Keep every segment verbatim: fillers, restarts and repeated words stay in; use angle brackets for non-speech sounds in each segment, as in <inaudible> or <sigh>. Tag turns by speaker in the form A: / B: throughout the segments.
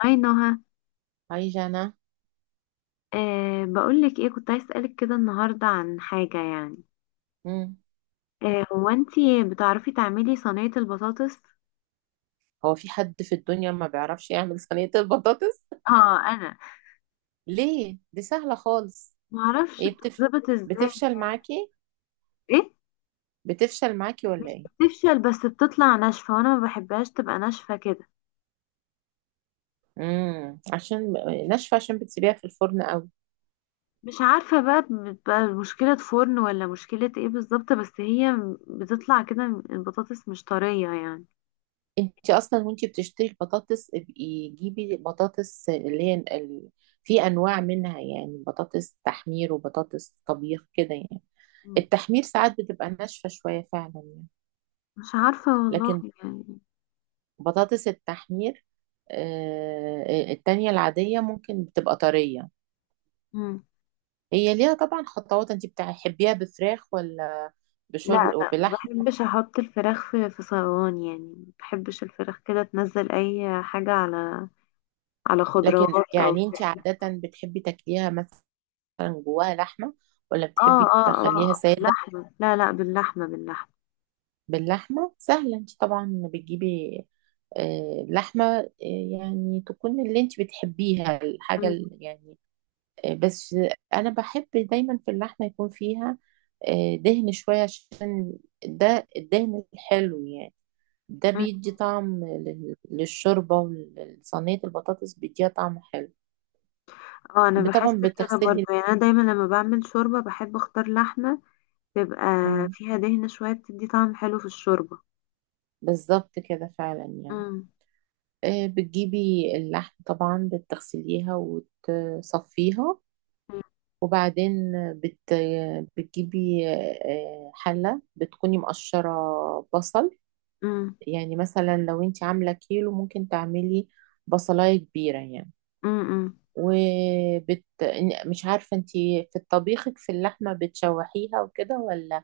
A: هاي نهى.
B: عايشة أنا.
A: أه بقولك ايه، كنت عايز اسألك كده النهاردة عن حاجة يعني.
B: مم.
A: أه هو انتي بتعرفي تعملي صينية البطاطس؟
B: هو في حد في الدنيا ما بيعرفش يعمل صينية البطاطس؟
A: اه، انا
B: ليه؟ دي سهلة خالص.
A: معرفش
B: ايه بتف...
A: بتتظبط ازاي.
B: بتفشل معاكي.
A: ايه،
B: بتفشل معاكي ولا
A: مش
B: ايه؟
A: بتفشل بس بتطلع ناشفة وانا ما بحبهاش تبقى ناشفة كده.
B: امم عشان ناشفة، عشان بتسيبيها في الفرن قوي.
A: مش عارفة بقى، بتبقى مشكلة فرن ولا مشكلة ايه بالظبط، بس هي بتطلع كده، البطاطس مش طرية يعني.
B: انت اصلا وانت بتشتري البطاطس ابقي جيبي بطاطس اللي هي ال... في انواع منها، يعني بطاطس تحمير وبطاطس طبيخ كده يعني.
A: مم.
B: التحمير ساعات بتبقى ناشفة شوية فعلا يعني.
A: مش عارفة والله
B: لكن
A: يعني.
B: بطاطس التحمير، آه، التانية العادية ممكن بتبقى طرية.
A: مم.
B: هي ليها طبعا خطوات. انت بتحبيها بفراخ ولا
A: لا
B: بشر
A: لا، ما
B: وبلحمة؟
A: بحبش احط الفراخ في في صواني يعني، ما بحبش الفراخ كده تنزل اي حاجة على على
B: لكن
A: خضروات او.
B: يعني انت عادة بتحبي تاكليها مثلا جواها لحمة، ولا
A: اه
B: بتحبي
A: اه اه
B: تخليها سادة؟
A: باللحمة، لا لا باللحمة باللحمة.
B: باللحمة سهلة. انت طبعا بتجيبي آه، لحمة، آه، يعني تكون اللي انت بتحبيها الحاجة
A: م-
B: ال- يعني. آه، بس انا بحب دايما في اللحمه يكون فيها آه، دهن شويه، عشان ده الدهن الحلو يعني. ده
A: م.
B: بيدي طعم لل- للشوربه، ولصينيه البطاطس بيديها طعم حلو.
A: اه، انا بحس
B: طبعا
A: كده برضو
B: بتغسلي.
A: يعني. انا دايما لما بعمل شوربة بحب اختار لحمة تبقى
B: مم،
A: فيها دهنة شوية بتدي طعم حلو في الشوربة.
B: بالظبط كده فعلا يعني.
A: امم
B: آه، بتجيبي اللحم طبعا، بتغسليها وتصفيها،
A: امم
B: وبعدين بت... بتجيبي آه، حلة، بتكوني مقشرة بصل.
A: امم
B: يعني مثلا لو انت عاملة كيلو ممكن تعملي بصلاية كبيرة يعني.
A: إمم، إمم.
B: وبت... مش عارفة انت في طبيخك في اللحمة بتشوحيها وكده، ولا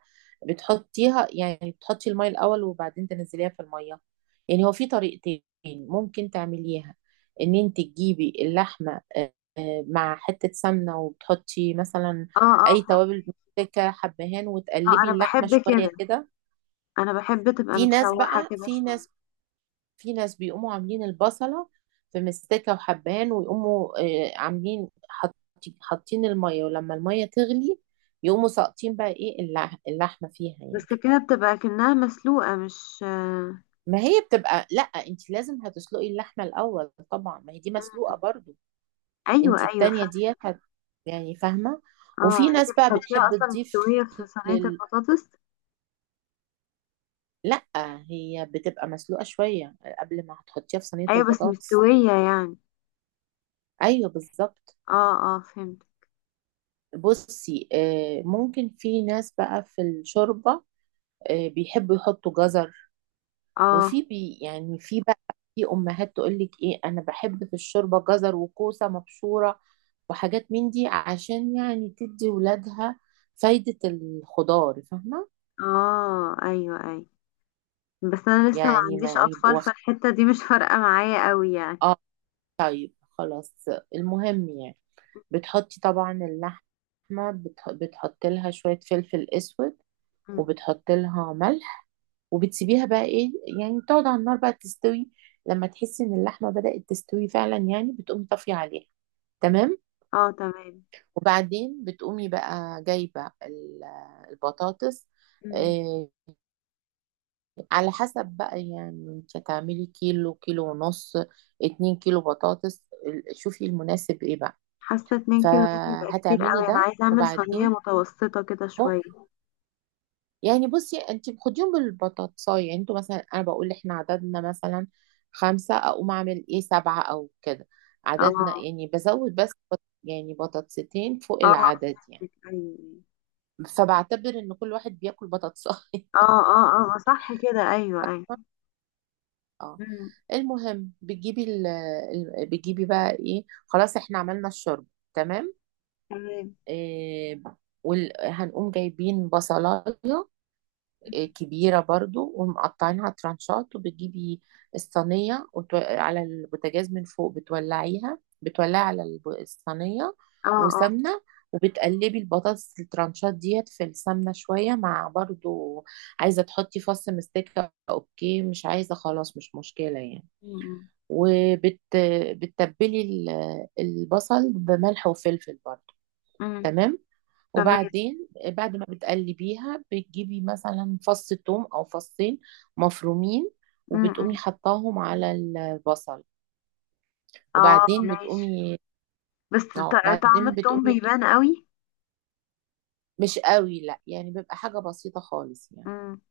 B: بتحطيها، يعني بتحطي المية الأول وبعدين تنزليها في المية. يعني هو في طريقتين ممكن تعمليها. ان انت تجيبي اللحمة، آه، آه، مع حتة سمنة، وبتحطي مثلا
A: اه
B: أي
A: اه
B: توابل، ممسكة حبهان،
A: اه
B: وتقلبي
A: انا
B: اللحمة
A: بحب كده،
B: شوية كده.
A: انا بحب تبقى
B: في ناس
A: متشوحة
B: بقى
A: كده
B: في
A: شوية.
B: ناس في ناس بيقوموا عاملين البصلة في مستكة وحبهان، ويقوموا آه، عاملين حاطين حاطين المية، ولما المية تغلي يقوموا ساقطين بقى ايه اللح- اللحمة فيها يعني.
A: بس كده بتبقى كأنها مسلوقة، مش آه،
B: ما هي بتبقى، لا انت لازم هتسلقي اللحمة الأول طبعا، ما هي دي
A: م- م.
B: مسلوقة برضو. انت
A: أيوة أيوة فا
B: التانية دي هت يعني فاهمة.
A: اه.
B: وفي
A: يعني انت
B: ناس بقى
A: بتحطيها
B: بتحب
A: أصلا
B: تضيف
A: مستوية في صينية
B: لل
A: البطاطس.
B: لا، هي بتبقى مسلوقة شوية قبل ما هتحطيها في صينية
A: أيوة بس
B: البطاطس.
A: مستوية يعني.
B: ايوه بالظبط.
A: اه اه فهمت.
B: بصي آه، ممكن في ناس بقى في الشوربة آه، بيحبوا يحطوا جزر.
A: اه
B: وفي بي يعني في بقى، في أمهات تقول لك إيه، أنا بحب في الشوربة جزر وكوسة مبشورة وحاجات من دي، عشان يعني تدي ولادها فايدة الخضار، فاهمة.
A: اه أيوة أيوة. بس أنا لسه ما
B: يعني
A: عنديش
B: ما يبقوا
A: أطفال،
B: واخ-
A: فالحتة دي مش فارقة معايا قوي يعني.
B: آه طيب خلاص، المهم يعني بتحطي طبعا اللحمة، بتح- بتحطي لها شوية فلفل أسود،
A: مم.
B: وبتحط لها ملح، وبتسيبيها بقى ايه، يعني تقعد على النار بقى تستوي. لما تحسي ان اللحمه بدأت تستوي فعلا يعني، بتقومي طافيه عليها. تمام.
A: اه تمام.
B: وبعدين بتقومي بقى جايبه ال- البطاطس.
A: مم.
B: آه، على حسب بقى، يعني انت هتعملي كيلو، كيلو ونص، اتنين كيلو بطاطس، ال- شوفي المناسب ايه بقى.
A: حاسة اتنين كيلو دول بيبقى كتير
B: فهتعملي
A: قوي، أنا
B: ده
A: عايزة أعمل صينية
B: وبعدين،
A: متوسطة كده شوية.
B: يعني بصي، انت بتاخديهم بالبطاطساية، يعني انتوا مثلا، انا بقول احنا عددنا مثلا خمسة اقوم اعمل ايه سبعة او كده، عددنا
A: اه
B: يعني بزود بس بط- يعني بطاطستين فوق
A: اه
B: العدد يعني.
A: فهمتك. أيوة أيوة.
B: فبعتبر ان كل واحد بياكل بطاطساية.
A: اه اه اه صح كده، أيوة أيوة.
B: <laughs> اه.
A: مم.
B: المهم بتجيبي ال... ال- بتجيبي بقى ايه، خلاص احنا عملنا الشرب. تمام.
A: تمام.
B: إيه... وال... هنقوم جايبين بصلاية
A: مم.
B: كبيرة برضو ومقطعينها ترانشات، وبتجيبي الصينية وتو... على البوتاجاز من فوق بتولعيها بتولعي على الب- الصينية
A: اه اه.
B: وسمنة. وبتقلبي البطاطس الترانشات ديت في السمنة شوية مع برضو، عايزة تحطي فص مستكة، اوكي، مش عايزة خلاص مش مشكلة يعني.
A: مم،
B: وبتتبلي البصل بملح وفلفل برضو.
A: مم.
B: تمام.
A: تمام.
B: وبعدين بعد ما بتقلبيها بتجيبي مثلا فص توم او فصين مفرومين،
A: مم،
B: وبتقومي
A: مم.
B: حطاهم على البصل،
A: اه
B: وبعدين
A: ماشي.
B: بتقومي
A: بس
B: اه
A: ط- طعم
B: بعدين
A: التوم
B: بتقومي.
A: بيبان قوي.
B: مش قوي لا، يعني بيبقى حاجة بسيطة خالص يعني.
A: مم،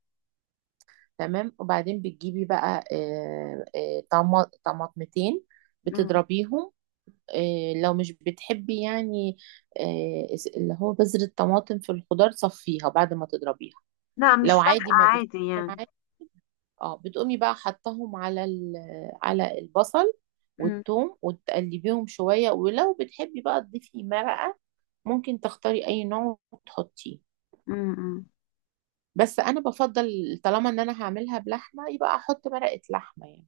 B: تمام. وبعدين بتجيبي بقى آه، آه، طما- طماطمتين،
A: مم.
B: بتضربيهم. آه، لو مش بتحبي يعني آه، اللي هو بذرة طماطم في الخضار صفيها بعد ما تضربيها.
A: لا مش
B: لو
A: فارقة
B: عادي ما
A: عادي يعني.
B: بتفرقش. اه بتقومي بقى حطهم على ال- على البصل
A: مم،
B: والثوم، وتقلبيهم شوية، ولو بتحبي بقى تضيفي مرقة ممكن تختاري أي نوع وتحطيه.
A: مم، مم.
B: بس أنا بفضل طالما إن أنا هعملها بلحمة يبقى أحط مرقة لحمة يعني.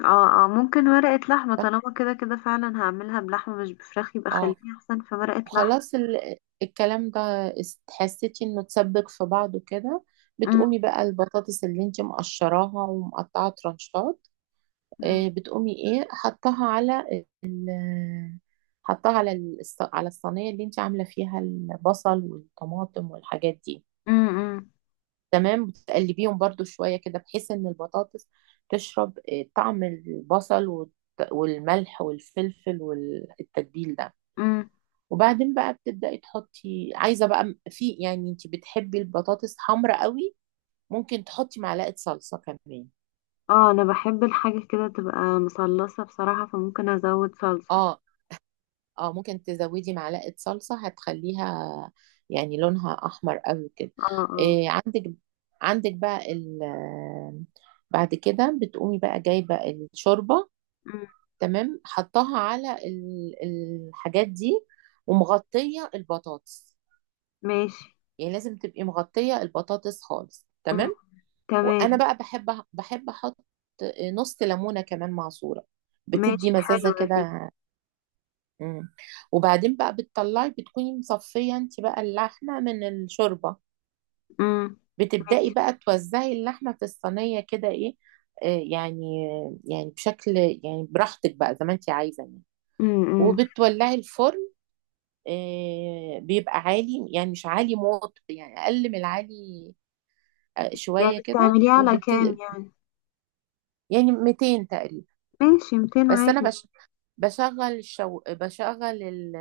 A: اه اه ممكن ورقة لحمة، طالما كده كده فعلا هعملها بلحمة مش بفراخ، يبقى
B: اه.
A: خليها احسن في ورقة لحمة.
B: وخلاص ال- الكلام ده است- حسيتي انه تسبك في بعضه كده،
A: مم،
B: بتقومي بقى البطاطس اللي انت مقشراها ومقطعه ترانشات،
A: مم،
B: آه، بتقومي ايه حطها على ال- حطها على الص- على الصينية اللي انت عاملة فيها البصل والطماطم والحاجات دي.
A: مم، مم،
B: تمام. وتقلبيهم برضو شوية كده بحيث ان البطاطس تشرب آه، طعم البصل والت- والملح والفلفل والتتبيل ده.
A: مم.
B: وبعدين بقى بتبدأي تحطي، عايزة بقى م- في، يعني انت بتحبي البطاطس حمرا قوي ممكن تحطي معلقة صلصة كمان.
A: اه انا بحب الحاجة كده تبقى مصلصة بصراحة، فممكن ازود صلصة.
B: اه اه ممكن تزودي معلقة صلصة، هتخليها يعني لونها أحمر قوي كده.
A: اه اه.
B: إيه، عندك عندك بقى ال بعد كده بتقومي بقى جايبة الشوربة.
A: مم،
B: تمام. حطها على ال- الحاجات دي ومغطية البطاطس.
A: ماشي.
B: يعني لازم تبقي مغطية البطاطس خالص.
A: مم،
B: تمام.
A: تمام.
B: وأنا بقى بحب بحب أحط نص ليمونة كمان معصورة، بتدي
A: ماشي،
B: مزازة
A: حلوة دي.
B: كده. مم. وبعدين بقى بتطلعي، بتكوني مصفية انت بقى اللحمة من الشوربة،
A: امم ماشي.
B: بتبدأي بقى توزعي اللحمة في الصينية كده ايه، آه يعني، يعني بشكل يعني براحتك بقى زي ما انت عايزة يعني.
A: امم
B: وبتولعي الفرن. آه بيبقى عالي يعني، مش عالي موت، يعني أقل من العالي آه،
A: يعني
B: شوية كده
A: بتعمليها على
B: وبت
A: كام يعني؟
B: يعني ميتين تقريبا.
A: ماشي، مائتين
B: بس أنا
A: عادي.
B: بش... بشغل الشو... بشغل ال...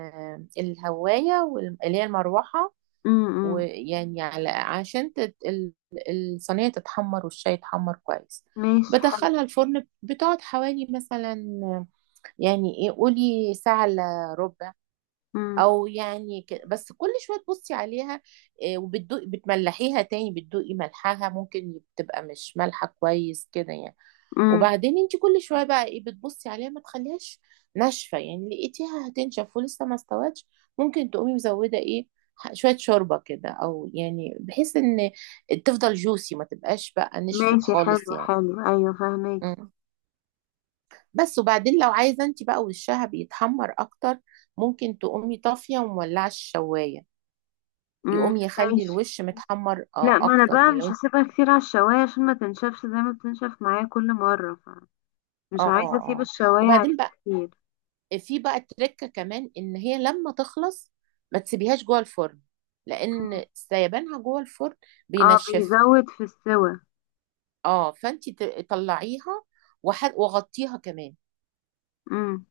B: الهواية وال- اللي هي المروحة.
A: امم
B: ويعني على عشان تت... ال- الصينية تتحمر والشاي يتحمر كويس.
A: ماشي حلو.
B: بدخلها الفرن، بتقعد حوالي مثلا يعني ايه، قولي ساعة الا ربع.
A: امم
B: او يعني ك... بس كل شويه تبصي عليها، آه، وبتدوقي، بتملحيها تاني، بتدوقي ملحها، ممكن تبقى مش مالحه كويس كده يعني.
A: امم
B: وبعدين انت كل شويه بقى ايه بتبصي عليها ما تخليهاش ناشفه يعني. لقيتيها هتنشف ولسه ما استوتش ممكن تقومي مزوده ايه ح- شويه شوربه كده، او يعني بحيث ان تفضل جوسي ما تبقاش بقى نشفت
A: ماشي، حلو
B: خالص يعني.
A: حلو، ايوه فهماكي.
B: مم. بس. وبعدين لو عايزه انت بقى وشها بيتحمر اكتر ممكن تقومي طافيه ومولعه الشوايه،
A: امم
B: يقوم يخلي
A: ماشي.
B: الوش متحمر
A: لا،
B: آه
A: ما انا
B: اكتر،
A: بقى
B: يعني لو
A: مش
B: انت.
A: هسيبها كتير على الشواية عشان ما تنشفش زي ما بتنشف معايا كل مرة، فمش
B: اه
A: عايزة اسيب
B: اه.
A: الشواية عليه
B: وبعدين بقى
A: كتير.
B: في بقى تركة كمان، ان هي لما تخلص ما تسيبيهاش جوه الفرن،
A: مم.
B: لان سيبانها جوه الفرن
A: اه
B: بينشفها.
A: بيزود في السوى.
B: اه فانت ت- طلعيها وح- وغطيها كمان.
A: امم.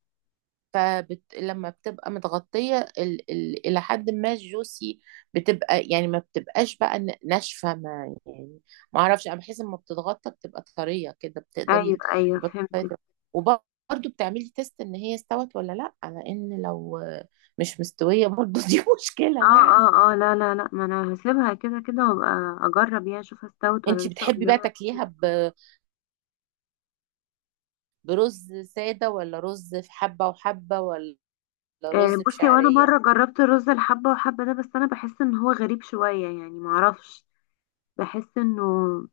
B: فبت... لما بتبقى متغطية ال... ال... إلى حد ما الجوسي، بتبقى يعني ما بتبقاش بقى ن- ناشفة ما يعني، ما أعرفش، أنا بحس لما بتتغطى بتبقى طرية كده
A: ايوه
B: بتقدري
A: ايوه
B: البطاطا
A: فهمتك.
B: تبقى- وبرضه بتعملي تيست إن هي استوت ولا لأ، لأن لو مش مستوية برضه <laughs> دي مشكلة
A: اه
B: يعني.
A: اه اه لا لا لا، ما انا هسيبها كده كده وابقى اجرب يعني اشوف استوت ولا
B: أنتي
A: لسه
B: بتحبي بقى
A: قدامها
B: تاكليها
A: كتير.
B: ب... برز سادة، ولا رز في حبة وحبة، ولا
A: آه،
B: رز
A: بصي، وانا
B: بشعرية؟
A: مره جربت رز الحبه وحبه ده بس انا بحس ان هو غريب شويه يعني، معرفش، بحس انه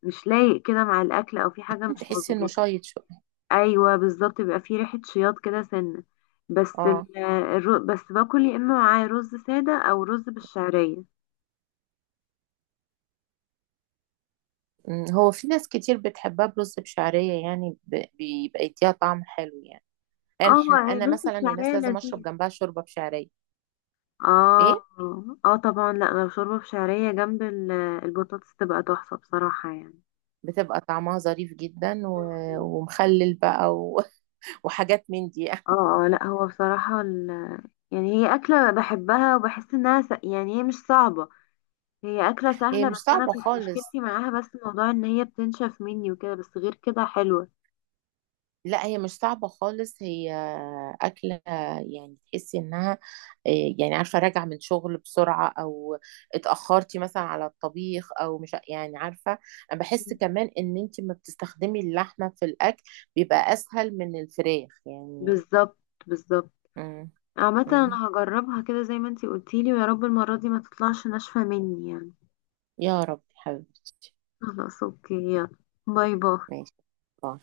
A: مش لايق كده مع الاكل او في حاجه
B: أنت
A: مش
B: تحسي إنه
A: مظبوطه.
B: شايط شوية؟
A: ايوه بالظبط، بيبقى في ريحه شياط كده سنه. بس
B: اه.
A: ال- الر- بس باكل يا اما معاه رز ساده او رز بالشعريه.
B: مم، هو في ناس كتير بتحبها برز بشعرية يعني، ب- بيبقى يديها طعم حلو يعني. يعني
A: اه،
B: احنا، انا
A: الرز
B: مثلا من الناس
A: بالشعريه
B: لازم اشرب
A: لذيذ.
B: جنبها شوربة بشعرية. ايه.
A: اه اه طبعا، لا لو شوربة بشعرية جنب ال- البطاطس تبقى تحفة بصراحة يعني.
B: بتبقى طعمها ظريف جدا، و...
A: مم.
B: ومخلل بقى و... <laughs> وحاجات من دي.
A: اه اه لا هو بصراحة ال... يعني هي أكلة بحبها وبحس إنها س... يعني هي مش صعبة، هي أكلة
B: هي
A: سهلة،
B: مش
A: بس أنا
B: صعبة
A: كنت
B: خالص.
A: مشكلتي معاها بس موضوع إن هي بتنشف مني وكده، بس غير كده حلوة.
B: لا هي مش صعبة خالص. هي أكلة يعني تحسي إنها إيه، يعني عارفة راجعة من شغل بسرعة، أو اتأخرتي مثلا على الطبيخ، أو مش يعني عارفة. أنا بحس
A: مم.
B: كمان إن أنت ما بتستخدمي اللحمة في الأكل بيبقى أسهل من الفراخ يعني.
A: بالظبط بالظبط.
B: مم.
A: عامة
B: مم.
A: أنا هجربها كده زي ما انتي قلتيلي، ويا رب المرة دي ما تطلعش ناشفة مني يعني.
B: يا رب حبيبتي.
A: خلاص اوكي يلا. باي باي.
B: ماشي. باي.